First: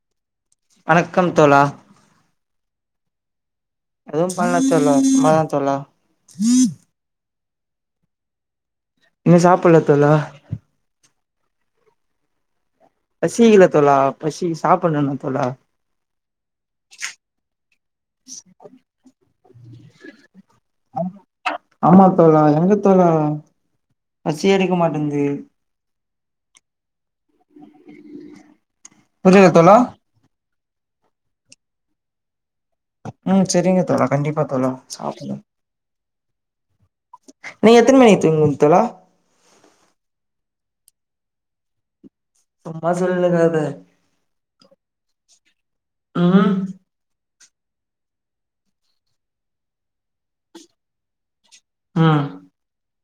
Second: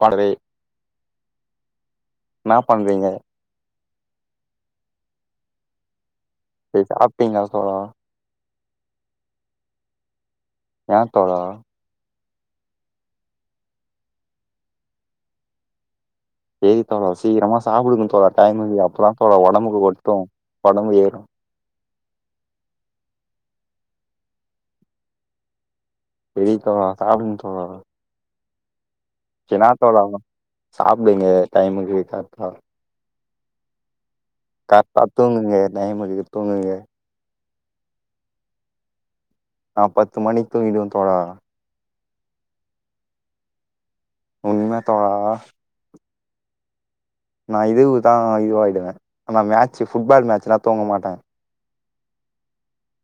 பாடுவே வணக்கம் தோழா இன்னா பண்றீங்க எதும் பண்ல தோழா சும்மா தா தோழா சாப்டிங்ளா தோழா இன்னு சாப்புல்ல தோழா ஏன் தோழா பசி இல்ல தோழா பசி சாப்புன்னுணு தோழா சேரி தோழா சீக்கரமா சாப்டுங்க தோழா டைமுக்கு அப்ப தா தோழா ஒடம்புக்கு ஒட்டு ஒடம்பு ஏறு ஆமா தோழா எங்க தோழா பசியே எடுக்க மாட்டன்ந்து செரி தோழா சாப்டுங்க தோழா இன்னா தோழா சாப்டுங்க டைமுக்கு கர்ட்டா ம் செரிங்க தோழா கண்டிப்பா தோழா கர்ட்டா சாப்புட்றே தூங்குங்க டைமுக்கு தூங்குங்க நீங் எத்தன் மணிக் தூங்வீங் தோழா நா பத்து மணிக் தூங்கிடுவ தோழா சும்மா சொல்னிக்காத உண்ம்யா தோழா ம் நா இதுவுகு தா இது ஆயிடுவ ஆனா மேட்சு ஃபுட்பால் மேட்ச்லா தூங்க மாட்ட ம்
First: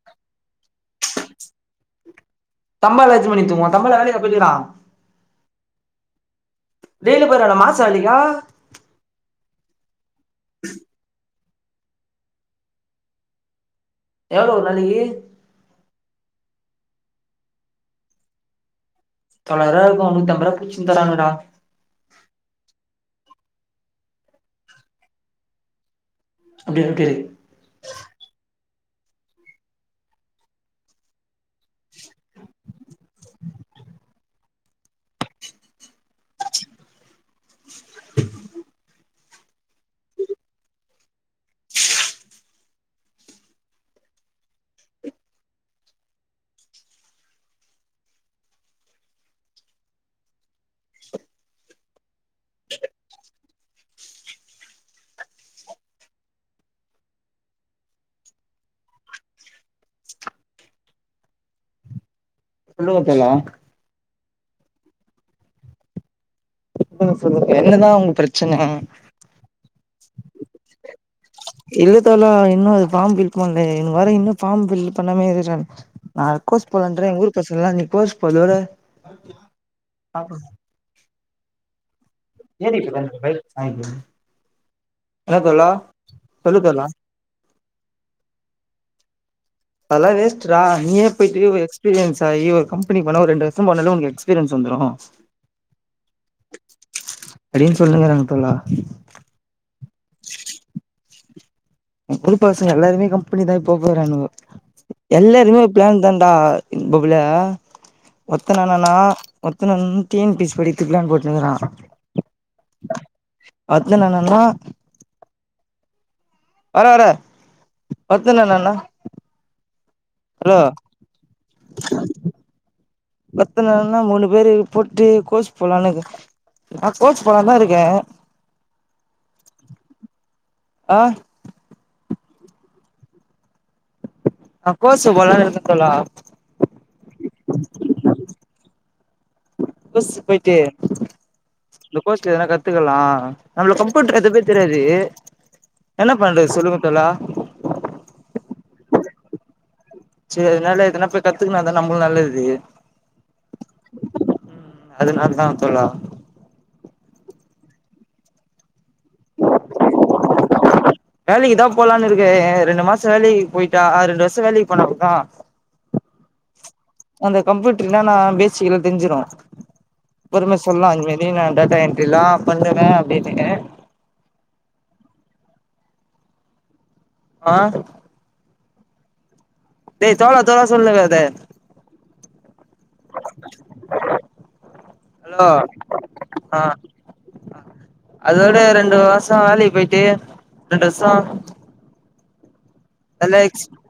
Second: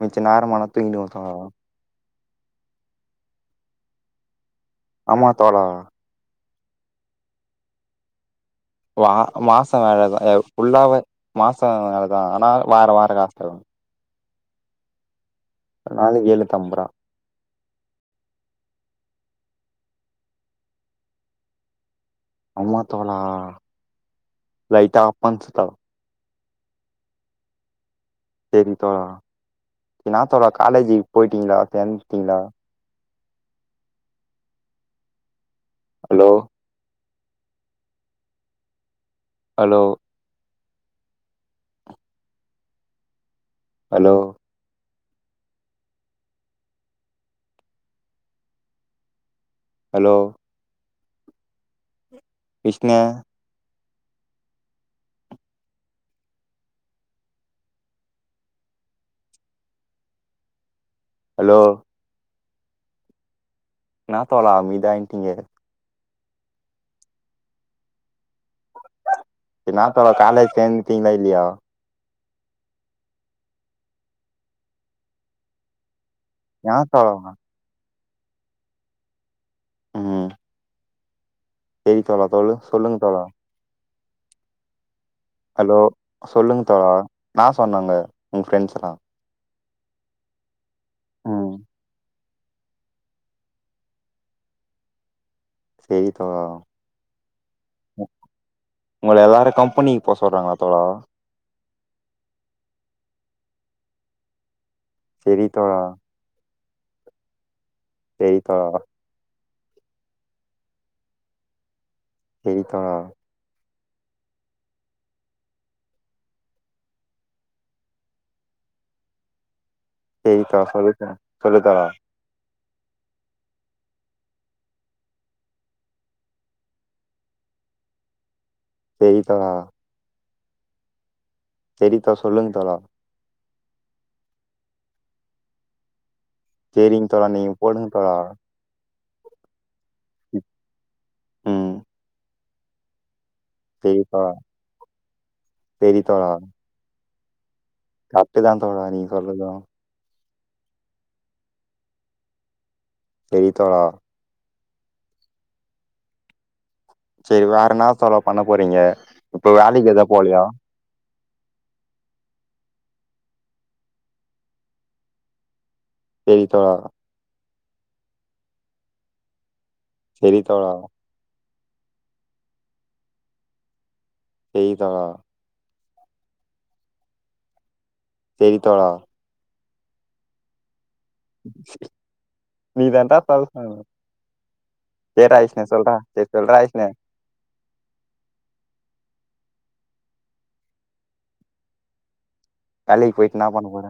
மிச்ச நேரமான தூங்கிடுவே தோழா தம்பாலஜி எத்தன் மணிக் தூங்வா தம்பா வேற வேலைக்கா போய்டிக்குறா ஆமா தோழா டெய்லியு போய்ற்றாரா மாசா வேலிக்கா வா மாசோ வேலதா ல் ஃபுல்லாவே மாசோ வேலதா ஆனா வார வார காஸ் தருவாங்க எவ்ளோ ஒரு நாளிக்கி ஒரு நாளைக்கி எழ்னூத்தம்ப்ர்வா தொல்லாய்ருவா இருக்கு நூத்தம்பர்வா புச்சினு தாராங்க டா அம்மா தோழா லைட்டா அப்பன்சுதா அப்டியா இருக்குது செரி தோழா என்னா தோழா காலேஜி போய்ட்டீங்ளா சேந்துட்டீங்ளா ஹலோ ஹலோ ஹலோ ஹலோ விஷ்ணெ ஹலோ சொல்லுங்கோ தல இன்னா தோழா அமைத்யா இன்ட்டீங்க சொல்லுங்க சொல்லுங் என்னதா உங்க ப்ரெச்சன இன்னா தோழா காலேஜ் சேந்துடீங்ளா இல்லியா இல்ல தோழா இன்னு அது ஃபாம் ஃபில் பண்லே இவ்னுங் வேற இன்னு ஃபாம் ஃபில் பண்ணாமே இருறானுங் நா கோஸ் என்னா போலான்றே தோழா எங்க ஊரு பசங்கெல்லா நீ கோஸ் போரதோட [unintelligible] செரி தோழா சொல் ஏன் டி இப்டி உக்காந்துருக்க பைக் சாவி எங்க ஹலோ சொல்லுங்க தோழா இன்னா சொன்னங்க உங்க ஃப்ரெண்ஸெல்லா அதலா வேஸ்ட்ரா நீயே ம் போயிட்டு எக்ஸ்பீரியன்ஸ் ஆயி ஒரு கம்பெனிக் போண்ணா ஒரு ரெண்டு வர்ஷோ போனாலே உனுக்கு எக்ஸ்பீரியன்ஸு வந்துரு சேரி தோழா அப்டின் சொல்லுக்கிறாங்க தோழா உங்கள எல்லாரு கம்பெனிக்கு போ சொல்றாங்ளா தோழா எங்கு ஊரு பசங்க எல்லாருமே கம்பெனி தா போப் போறானுங்கோ செரி எல்லாருமே தோழா ப்ளான் தா தா பபுலே செரி ஒத்த தோழா இன்னானா ஒத்த இன்னான் டி என் பி சி படித்துக் ப்ளான் போட்னுக்கிறா நீதா ஒத்த இன்னானான்வா வர வரே பத்துனா என்னண்ணா எய்த்தா சொல்லி தர சொல்லி தர ஒர்த்த இன்னாடானா மூணு பேரு போட்டு கோசு போலானுகிற நா கோச் போலான்தா இருக்கே செரி தோழா ஆ செரித்தா சொல்லுங்க தோழா நா கோச்சு போலான்னு இருக்கே தோழா சேரிங்க தோழா நீங்க போடுங்க தோழா கோஸ் போயிட்டு ம் இந்த கோர்ஸ் ல என்ன கத்துக்கலா நம்ளுக்கு செரி கம்ப்யூட்டர் தோழா எதுமே தெரியாது செரி என்ன பண்றது சொல்லுங்க தோழா கரட்டுதா தோழா நீங்க சொல்றது செரி அதனால எதனா போயி கத்துக்கனா தான நம்மளு நல்லது செரி தோழா ம் அதுனாலதா தோழா செரி வேறன்னா தோழா பண்ண போறீங்க இப்ப வேலைக்கு எதா போலையா வேலைக்கு தா போலான்னு இருக்கே ரெண்டு மாச வேலைக்கு போயிட்டா ஆ ரெண்டு வருஷோ வேலைக்கு போனாக்கூட செரி தோழா அந்த கம்ப்யூட்டர் என்னான்னா பேசிக்லா தெரிஞ்சிரு செரி பொறுமையா தோழா சொல்லா இனிமேல் அப்படின்னா நட என்ட்ரிலா பண்ணுவே அப்டின்னு செரி தோழா ஆ செரி தோழா டோய் தோழா தோழா சொல்னுக்காத நீ தாண்டா [unintelligible] சேடா ஹலோ இஷ்ணே சொல்றே சரி ஆ சொல்றாஷ்ணே அதோட ரெண்டு வசோ வேலக்கு போயிட்டு ரெண்டு வருசோ வேலைக்கு போயிட்டு என்னா டல்லாய்ச்சு பண்ண போற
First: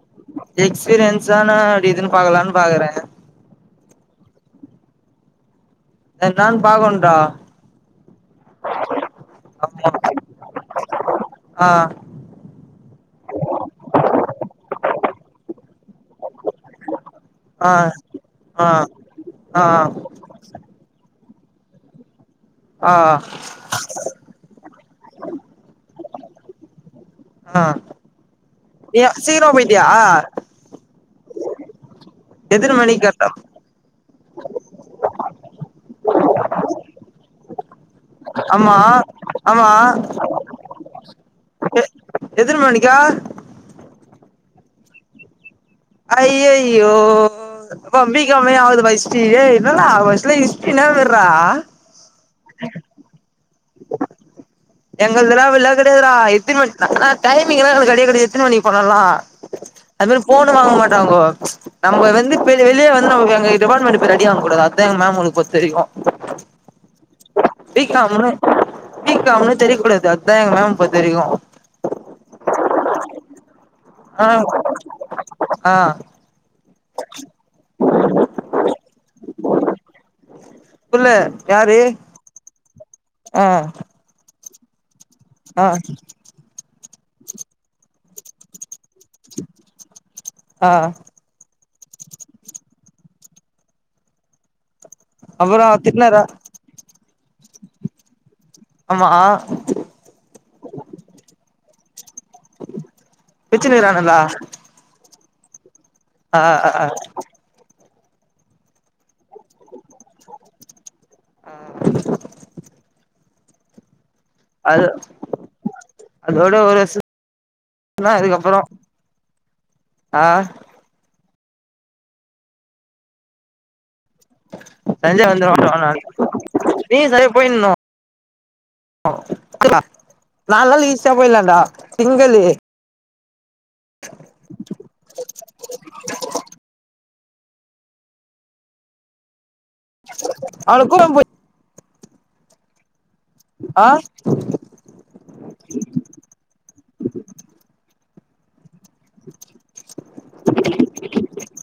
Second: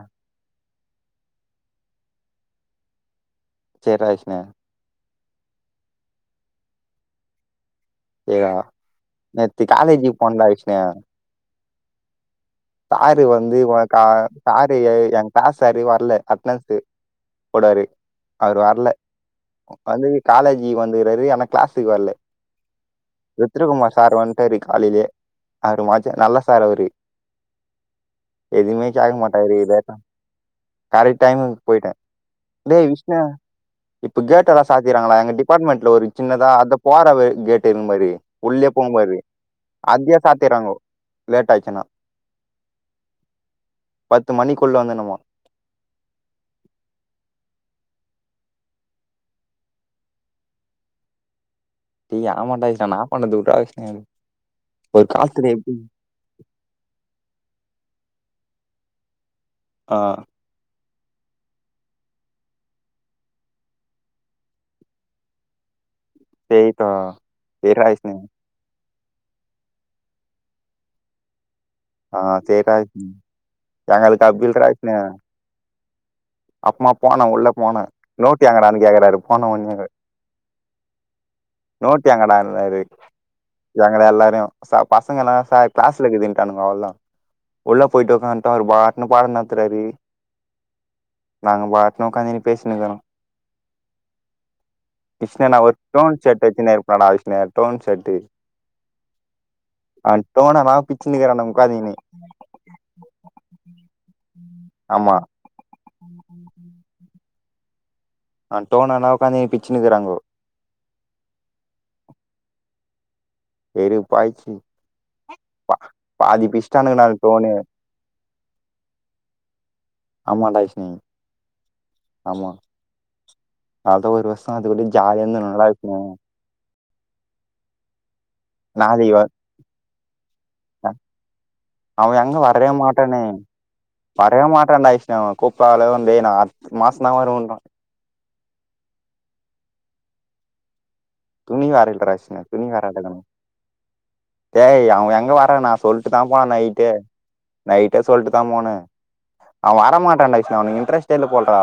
எக்ஸ்பீரியன்ஸான டி இதுன்னு பாக்கலான்னு பாக்கறே செரி ராஸ்ணயா என்னானு பாக்கோனு டா டியா நேத்து ஆமா காலேஜ்க்கு போனேன்டா விஷ்ணு ஆ சாரு வந்து உகா சாரு ஏ கிளாஸ் சாரு வரல அட்னன்ஸ்க்கு ஆ போடாரு அவரு ஆ வரல ஆ வந்து காலேஜிக்கு வந்துக்குறாரு ஆனா கிளாஸுக்கு வரல ஆ ருத்ரகுமார் சார் வந்து சரி காலையிலே அவரு மா நல்ல சாரு அவரு ஆ எதுவுமே நீ சீகிரமா போய்டியா கரைட் டைம்கு போயிட்டே எத்தன மணி கட்டா இப்போ கேட் எல்லா சாத்திறாங்களா எங்க டிபார்ட்மெண்ட்ல ஒரு சின்னதா அந்த போற கேட் இருக்கு மாரி உள்ளேயே ஆமா போகும்பாரு ஆமா அங்யே சாத்திறாங்கோ லேட் ஆயிச்சுன்னா எதின மாணிக்கா பத்து மணிக்குள்ள வந்துணும்மா ஐய்யய்யோ பம்பி க அம்மையாவது வஷ்டி ஏய் என்னடா வசுல இஷ்டி நாவறடா யா ஆமாண்டா இதுல நா பண்ணுது எங்கள்துலா அப்பில்லா எப்படி கடையாதுடா எத்தின் மன் ஆனா டைமிங் எல்லா எங்க கடையவே கடையாது எத்தன மணி போன்னாலு அது மாரி போன்னு வாங்க மாட்டோங்கோ நம்ம வந்து வெளியே வந்து நமக்கு எங்க டிபார்ட்மெண்ட் ரெடி ஆக கூடாது அதா எங்க மேம்ங்களுக் பொறுத்த வரைக்கு சயத்த பி பேறாயசனை காம்னு பி காம் னு தெரியக்க கூடாது அதுதா எங்க மேம் இப்ப தெரியு ஆஹ் சரிடா எங்களுக்கு கில ச்சின [unintelligible] ஆ அப்மாபா நா உள்ள போனே நோட்டி எங்கடானு கேக்கராரு போன வுன்னியே உள்ள யாரு எங்கடான்னாரு ஆ எங்கள எல்லாரையு சா பசங்க எல்லா ஆ சார் கிளாஸ்ல இருக்குதுனு ட்டானுங்கவல்லா உள்ள போயிட்டு உக்கான்டுடா அவரு பாட்டுனு பாடோ நடத்துறாரு ஆஹ் நாங்க பாட்டுனு உக்காந்தினி பேசினுக்கிறோ கிருஷ்ண நா அப்பறோ ஒரு டோன் திட்னாரா செட் வச்சுனாரு படா விஷ்ணு டோன் செட்டு ஆமா ஆ அந்ட்டோனா நா பிச்சுனுக்கேறே நா முக்காந்திக்னு பிச்சுனுகிரான்ல்லா ஆமா ஆஹ் ஆஹ ஆ டோன்னா வுக்காந்தி பிச்சுக்குறாங்கோ ஆ வெறுப்பாய்ச்சு அது அதோட பிச்ட்டானுங்க ஒருசு நாலு டோனு லா அதுக்கப்பறோ ஆம்மான்டா விஷ்ணு ஆமா அதா ஒரு வருஷோ அதுக்கூடயே ஜாலிய இருந்தே நல்லா இருக்குமோ அப்டியே செரி போயினு [inaudible] ஓ வ அ நால் நாள் ஈஸியா போய்லான்டா அவ எங்க திங்களு வரவே மாட்டானே வரவே மாட்டாண்டா இஷ்ணு கூப்டாளே வந்து நா அடுத் மாஸ் தா வருவேன்ரா அவன கூப்டாம போய் துணி வேறல்லடா விஷ்ணு துணி வேற யடுக்கணு ஆஹ் டேய் அவே எங்க வர்றேனா நா சொல்ட்டு தா போனே நைட்டே நைட்டே சொல்ட்டு தா போனே அவ வர மாட்டன்டா விஷ்ணு அவனுக்கு இன்ட்ரஸ்ட்டே இல்ல போல்றா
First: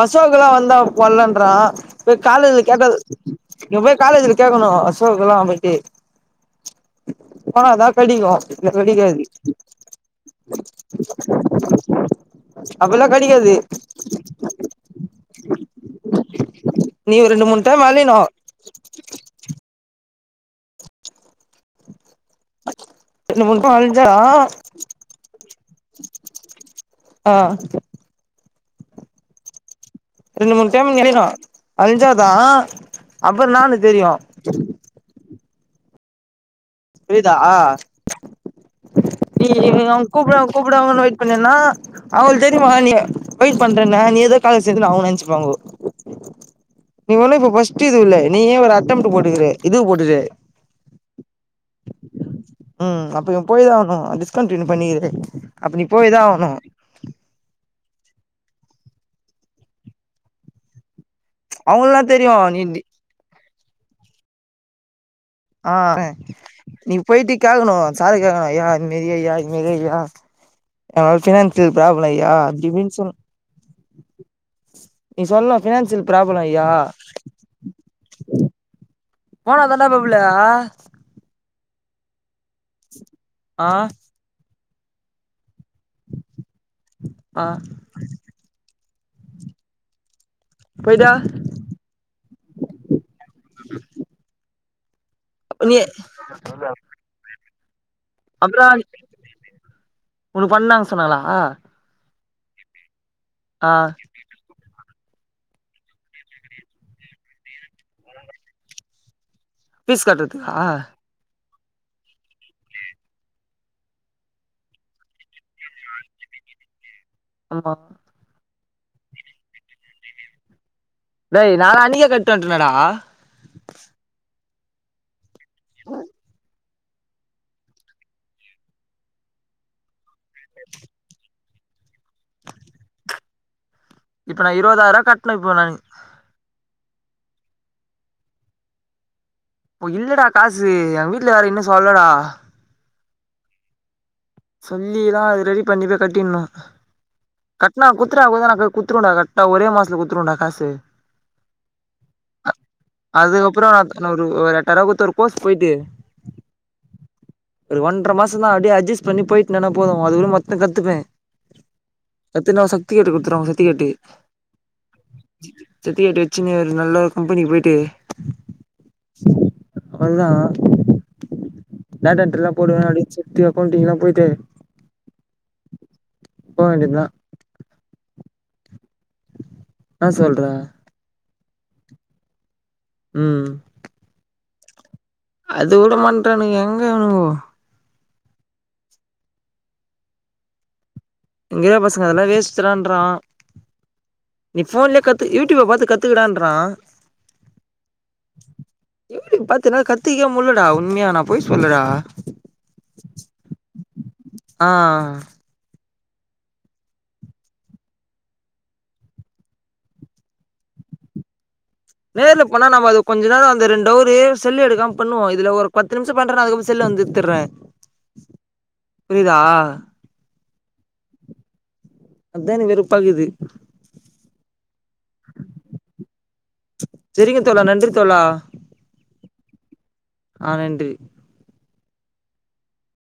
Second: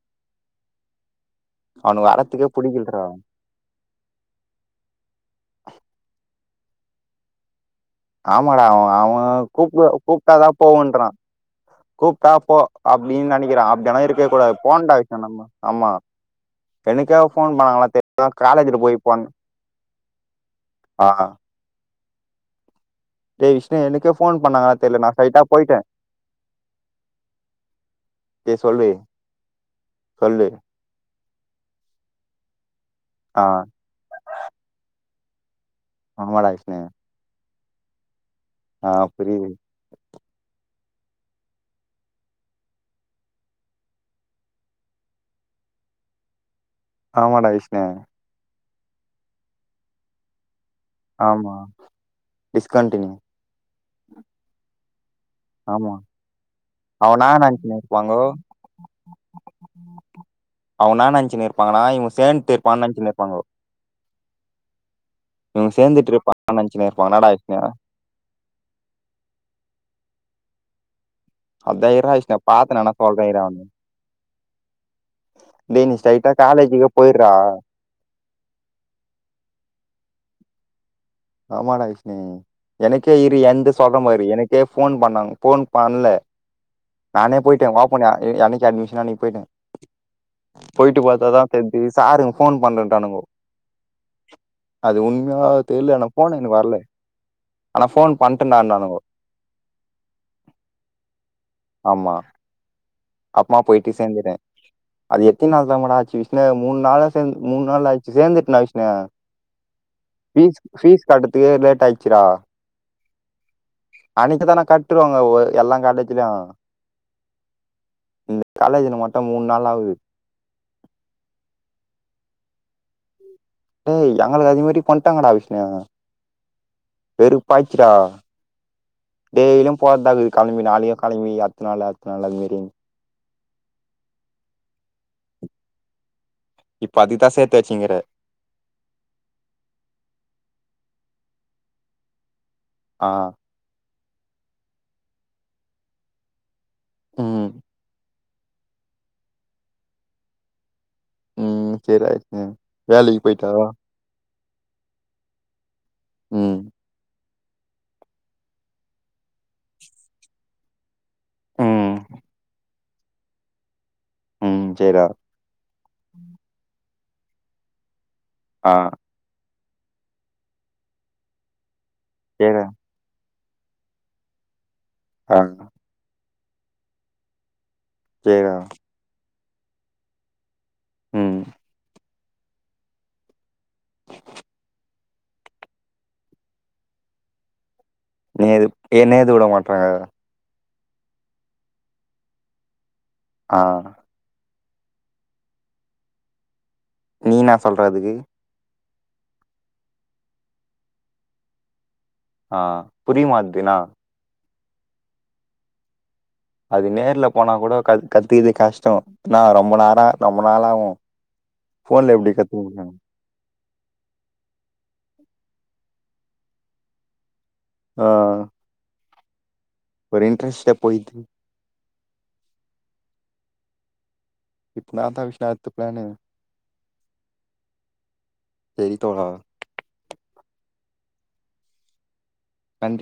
அசோக் எல்லா வந்தா போலன்றா அவனுக்கு வரத்துக்கே காலேல கேட்டது புடிக்கலடா இங்க போய் காலேஜ்ல கேட்கணு அசோக் எல்லா போயிட்டு ஆஹ் என்னா கடி ஆமாடா அவெ அவெ கூப்புட கூப்ட்டாதா போவேன்றா கூப்ட்டா போ அப்பல்லா அப்டின் கெடைக்காது நெனக்கிறா அப்டிலா இருக்கக் கூடாது போண்டா ஆமா நீ இத்தனக்கா ஒரு ரெண்டு ஃபோன் மூணு டைம் பண்ணாங்ளா அலையணு தெரில காலேஜ்ல போய் ஃபோனு ஆஹா ரெண்டு டே மூணு டைம் விஷ்ணு அலஞ்சா எனக்கே ஃபோன் பண்ணாங்களா தெர்ல நா ஸ்டைட்டா போயிட்டே ஆ ஏ சொல்லு சொல்லு ரெண்டு மூணு டைம் தெரினு அலஞ்சாதா ஆ அப்புறோ நானு தெரியு ஆமாடா விஷ்ணு புரிதா ஆ நீ புரியுது அவெ கூப்டுவாங்க கூப்டுவாங்கனு வெயிட் பண்ணீனா அவுங்களுக்கு தெரியுமா நீ வெயிட் பண்றனு நீ ஏதோ காலேஜ் சேந்துனு அவுங்க நெனச்சுப்பாங்கோ நீ ஒண்ணு ஆமாடா இப்ப விஷ்ணு ஃபஸ்ட்டு இது இல்ல நீயே ஒரு அட்டெம்ப்ட் போட்டுக்றே இது போட்டுக்ற ஆமா ம் டிஸ்கண்டினியூ அப்ப இவே போய் தா ஆவணு டிஸ்கண்டினியூ பண்ணிரு அப்ப நீ ஆமா போய் தா ஆவணு அவனா நெனச்சுனு இருப்பாங்கோ அவனா நெனச்சுனு இருப் பாங்கா நா அவங்கல்லா இவுங்க தெரியு சேன்ட்டு நீ இருப்பாங்னு நெனச்சுனு இருப்பாங்கோ இவங்க ஆஹ் னே சேந்துட்டு இருப்பான்னு நெனச்சுன்னு நீ இருப்பாங்க என்னடா போயிட்டு விஷ்ணு கேக்கணு சாரு இருக்காங்களா ஐயா இதுமேரி ஐயா இதுமேரி ஐயா ஆஹ் ஃப்னான் அதா இர்ரா விஷ்ணு பாத்து நா வேனா சொல்றே இரா நீ சொல்லணு டே நீ ஃபினான்சியல் ஸ்ரைட்டா ப்ராப்ளம் ஐயா காலேஜுக்கே போயிட்றா போனா தான்டா மாப்புல ஆமாடா விஷ்ணு எனக்கே இரு ஆ எந்த சொல்ற மாரி எனக்கு ஃபோன் பண்ணாங்க ஃபோன் பண்ல நானே ஆ போயிட்டே வா போனே அன்னக்கி அட்மிஷன் அன்னக்கி போயிட்டே போயிட்டு போய்டா பாத்தாதா சேரின்ட்டு சாரு ஃபோன் பண்றன்ட்டானுங்கோ அது உண்மையா நீ தெரில என ஆனா ஃபோன் அப்ரோ பண்ட்டேன்டான்னானுங்கோ உனக்கு பண்ணாங் சொன்னாங்ளா ஆமா அப்மா ஆ போயிட்டு சேந்திட்டே அது எத்தி நாள் தாமோடாச்சு விஷ்ணு மூணு நாளும் சேந்து மூணு நாள் ஆச்சு சேந்துட்டா விஷ்ணு ஃபீஸ் ஃபீஸ் கட்டதுக்கே லேட் ஆயிச்சுடா அன்னக்கி தானே கட்டுவாங்க ஒ எல்லா காலேஜ்லயு ஆமா இந்த காலேஜில மட்டு மூணு நாள் ஆவுது டேய் நா அன்னைக்கே கட்டிட்டுவன்ட்டேனடா டேய் எங்களுக்கு அதி மாரி பண்ட்டாங்கடா விஷ்ணு வெறுப்பாய்ச்சுடா டெய்லியு போறதா இருக்குது கெளம்பி நாளைக்கு கெளம்பி அத்து நாளு அத்து நாளு அது மாரி இப்ப நா இருவதாயிரவா கட்னே இப்ப நா இப்ப அதுக்தா சேத்து வச்சிங்கிற இப்போ இல்லடா காசு ஏன் வீட்டு்ல வேற இன்னும் சொல்லடா ஆ சொல்லிதான் அது ரெடி பண்ணி போய் கட்டினோ ம் கட்டினா‌‌ குத் குத்துட்டா கூட தா நா போய் குத்துருவண்டா கர்ட்டா ஒரே மாசத்துல குத்துருவண்டாக்காசு ம் சேரிடா விஸ்ணு வேலைக்கி போயிட்டாவா அதுக்கப்புறோ நா ஒரு எட்டாயிரோ குடுத்து ஒரு கோர்ஸ் போயிட்டு ம் ஒரு ஒன்ற மாசோ தா அப்டியே அட்ஜஸ் பண்ணி போயிட்டு நின போது அதுக் கூட மொத்தோ கத்துப்பே ம் கத்துனா சர்டிபிகேட் குடுத்துருவாங்க சர்ட்டிகேட்டு ம் சேர் ரா சர்ட்டிபிக்கேட்டு வச்சுன்னு ஒரு நல்ல கும்பெனிக்கு போயிட்டு ஆ பண்லா நாடன்டர்ல்லா சேரிடா போடுவே அப்டின்ச்சு த்ரி அக்கவுண்டிங்கல்லா போய்ட்டு ஆ போ வேண்டியதா சேர்டா என்னா சொல்ற ம் ம் அது கூட பண்ட்டானுங்கோ எங்க இவ்னுங்கோ நீ எது என்ன எது விட மாட்ரா இங்க இருக்குற பசங்க அதெல்லா வேஸ்ட்ரான்றா ஆ நீ ஃபோன்லே கத்து யூடியூப பாத்து கத்துக்கடான்றா நீ இன்னா சொல்ற அதுக்கு எப்டி பாத்தீன்னா கத்திக்க முட்லடா உண்மையா நான் பொய் சொல்லடா ஆ புரியுமா‌ட்துனா ஆ அது நேர்ல போனா கூட க கத்திது கஷ்டோ‌ நா ரொம்ப நாள் ஆவு ஃபோன்ல எப்டி நேர்ல கத்துக்க போனா முடியு நம்ம அது கொஞ்ச நாளா அந்த ரெண்டவரு செல்லு எடுக்காம பண்ணுவோ இதுல ஒரு பத்து நிமிஷம் பண்றேனா அதுக்கப்றோ செல்லு வந்து எத்தறே ஆ புரியுதா ஒரு இன்ட்ரெஸ்ட்டே போய்த்து அதா எனக்கு வெறுப்பாக்குது இப்ப நாந்தா விஷ்ணா அடுத்த பிளானு செரிங்க தோழா நன்றி தோழா செரி தோழா ஆ நன்றி நன்றி